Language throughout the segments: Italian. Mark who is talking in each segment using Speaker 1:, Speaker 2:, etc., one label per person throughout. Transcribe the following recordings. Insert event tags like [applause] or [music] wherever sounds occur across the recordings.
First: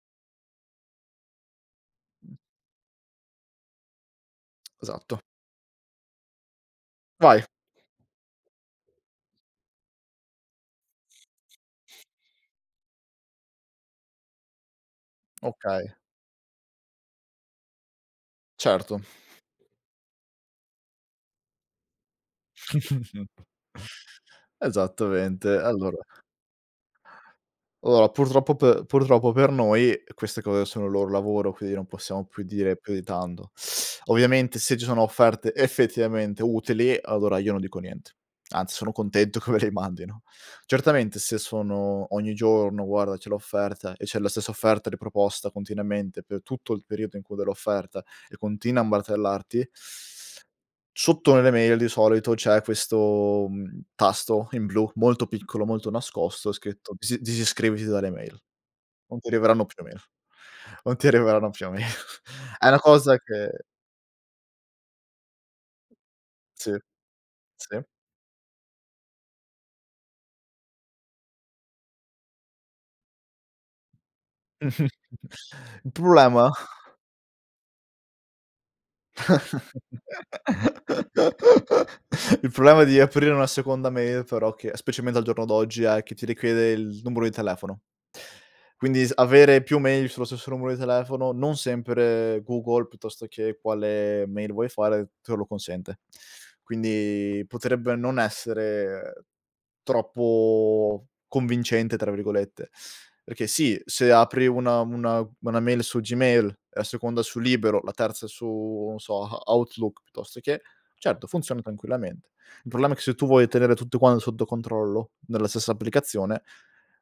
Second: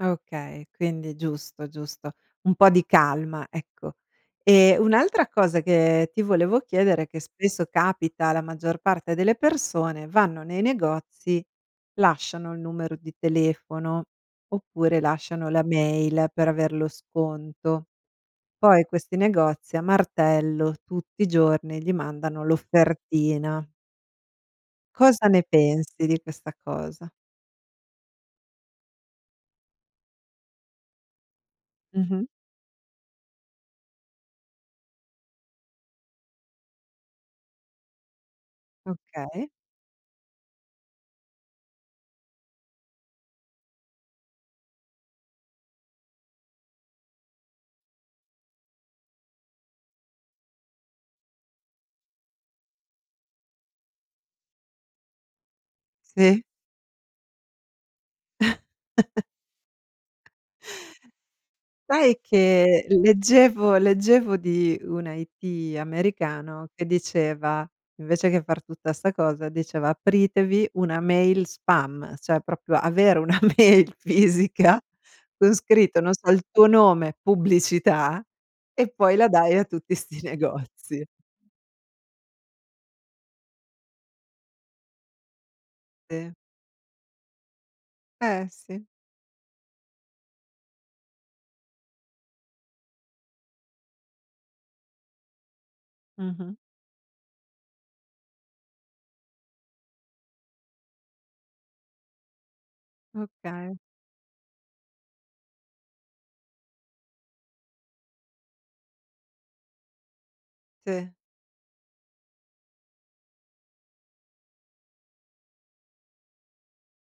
Speaker 1: Okay. Quindi, giusto, giusto. Un po' di calma, ecco. Eh,
Speaker 2: Esatto.
Speaker 1: un'altra cosa che ti volevo chiedere è che
Speaker 2: Vai.
Speaker 1: spesso capita la maggior parte delle persone, vanno nei negozi, lasciano il numero di telefono oppure lasciano la
Speaker 2: Okay.
Speaker 1: mail per aver lo sconto. Poi
Speaker 2: Certo.
Speaker 1: questi negozi a martello, tutti i giorni gli mandano
Speaker 2: [chuckles]
Speaker 1: l'offertina. Cosa ne
Speaker 2: Esattamente, allora
Speaker 1: pensi di questa cosa?
Speaker 2: Allora, purtroppo per purtroppo per noi, queste cose sono il loro lavoro, quindi non possiamo
Speaker 1: Mh-mh.
Speaker 2: più dire più di tanto. Ovviamente se ci sono offerte effettivamente utili, allora io non dico niente, anzi sono contento
Speaker 1: Okay.
Speaker 2: che me le mandino. Certamente se sono ogni giorno: "Guarda, c'è l'offerta." e c'è la stessa offerta riproposta continuamente per tutto il periodo in cui dell'offerta e continua a martellarti Sotto nelle mail di solito c'è questo, mhmm, tasto in blu molto piccolo, molto
Speaker 1: Sì.
Speaker 2: nascosto, scritto disi disiscriviti dalle mail. Non
Speaker 1: [chuckles]
Speaker 2: ti arriveranno più mail, non ti arriveranno più mail.
Speaker 1: Sai
Speaker 2: [chuckles] È una
Speaker 1: che
Speaker 2: cosa che
Speaker 1: leggevo leggevo di una IT americano
Speaker 2: Sì,
Speaker 1: che diceva
Speaker 2: sì.
Speaker 1: invece che far tutta sta cosa, diceva: "Apritevi una mail spam" cioè proprio avere una mail fisica
Speaker 2: [chuckles]
Speaker 1: con
Speaker 2: Il
Speaker 1: scritto, non so, il
Speaker 2: problema
Speaker 1: tuo nome, pubblicità e poi la dai a tutti sti negozi.
Speaker 2: [laughs] Il problema di aprire una seconda mail però che, specialmente al giorno d'oggi, è che ti
Speaker 1: Sì.
Speaker 2: richiede il numero di telefono.
Speaker 1: Eh, sì.
Speaker 2: Quindi s avere più mail sullo stesso numero di telefono non sempre Google piuttosto che quale mail vuole fare, te lo consente.
Speaker 1: Mh-mh.
Speaker 2: Quindi, potrebbe non essere troppo "convincente" tra virgolette. Perché
Speaker 1: Okay.
Speaker 2: sì, se apri una una una mail su Gmail, la seconda su libero, la terza su, non so, a Outlook piuttosto che,
Speaker 1: Sì.
Speaker 2: certo, funziona tranquillamente. Il problema è che se tu vuoi tenere tutto quan sotto controllo nella stessa applicazione,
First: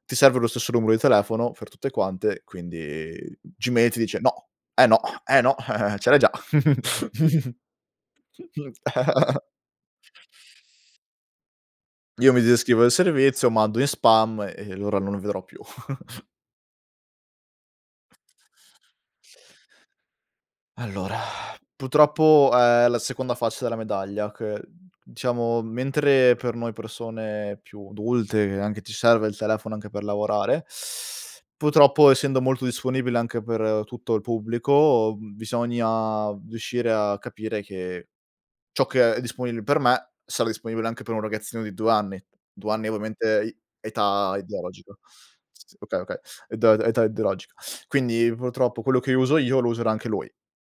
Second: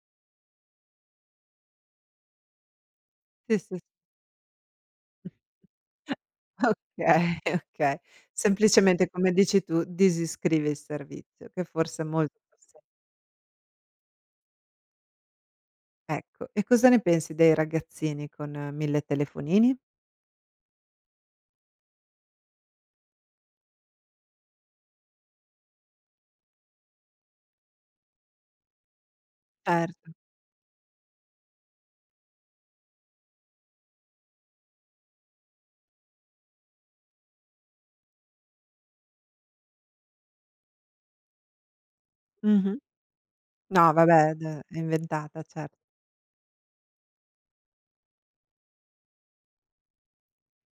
Speaker 2: ti serve lo stesso numero di telefono per tutte quante, quindi
Speaker 1: Sì, s
Speaker 2: gmail ti dice: "No. Eh, no. Eh, no. Eh-eh, ce
Speaker 1: [chuckles]
Speaker 2: l'hai già."
Speaker 1: Okay, okay. Semplicemente come
Speaker 2: [giggles]
Speaker 1: dici tu, disiscrivi il servizio. Che forse è
Speaker 2: Io
Speaker 1: molto
Speaker 2: mi
Speaker 1: se
Speaker 2: disiscrivo del servizio, mando in spam e allora non lo vedrò più. [chuckles]
Speaker 1: Ecco, e cosa ne pensi dei ragazzini con 1000 telefonini?
Speaker 2: [sighs] Allora, purtroppo è la seconda faccia della medaglia che, diciamo, mentre per noi persone più adulte anche ti serve il telefono anche per
Speaker 1: Erto.
Speaker 2: lavorare, purtroppo essendo molto disponibile anche per tutto il pubblico, bisogna riuscire a capire che ciò che è disponibile per me sarà disponibile anche per un ragazzino di 2 anni, 2
Speaker 1: Mh-mh.
Speaker 2: anni ovviamente i
Speaker 1: No,
Speaker 2: età
Speaker 1: vabbè, d è
Speaker 2: ideologica.
Speaker 1: inventata, cer
Speaker 2: S okay, okay. Edà età ideologica. Quindi, purtroppo quello che uso io lo userà anche lui.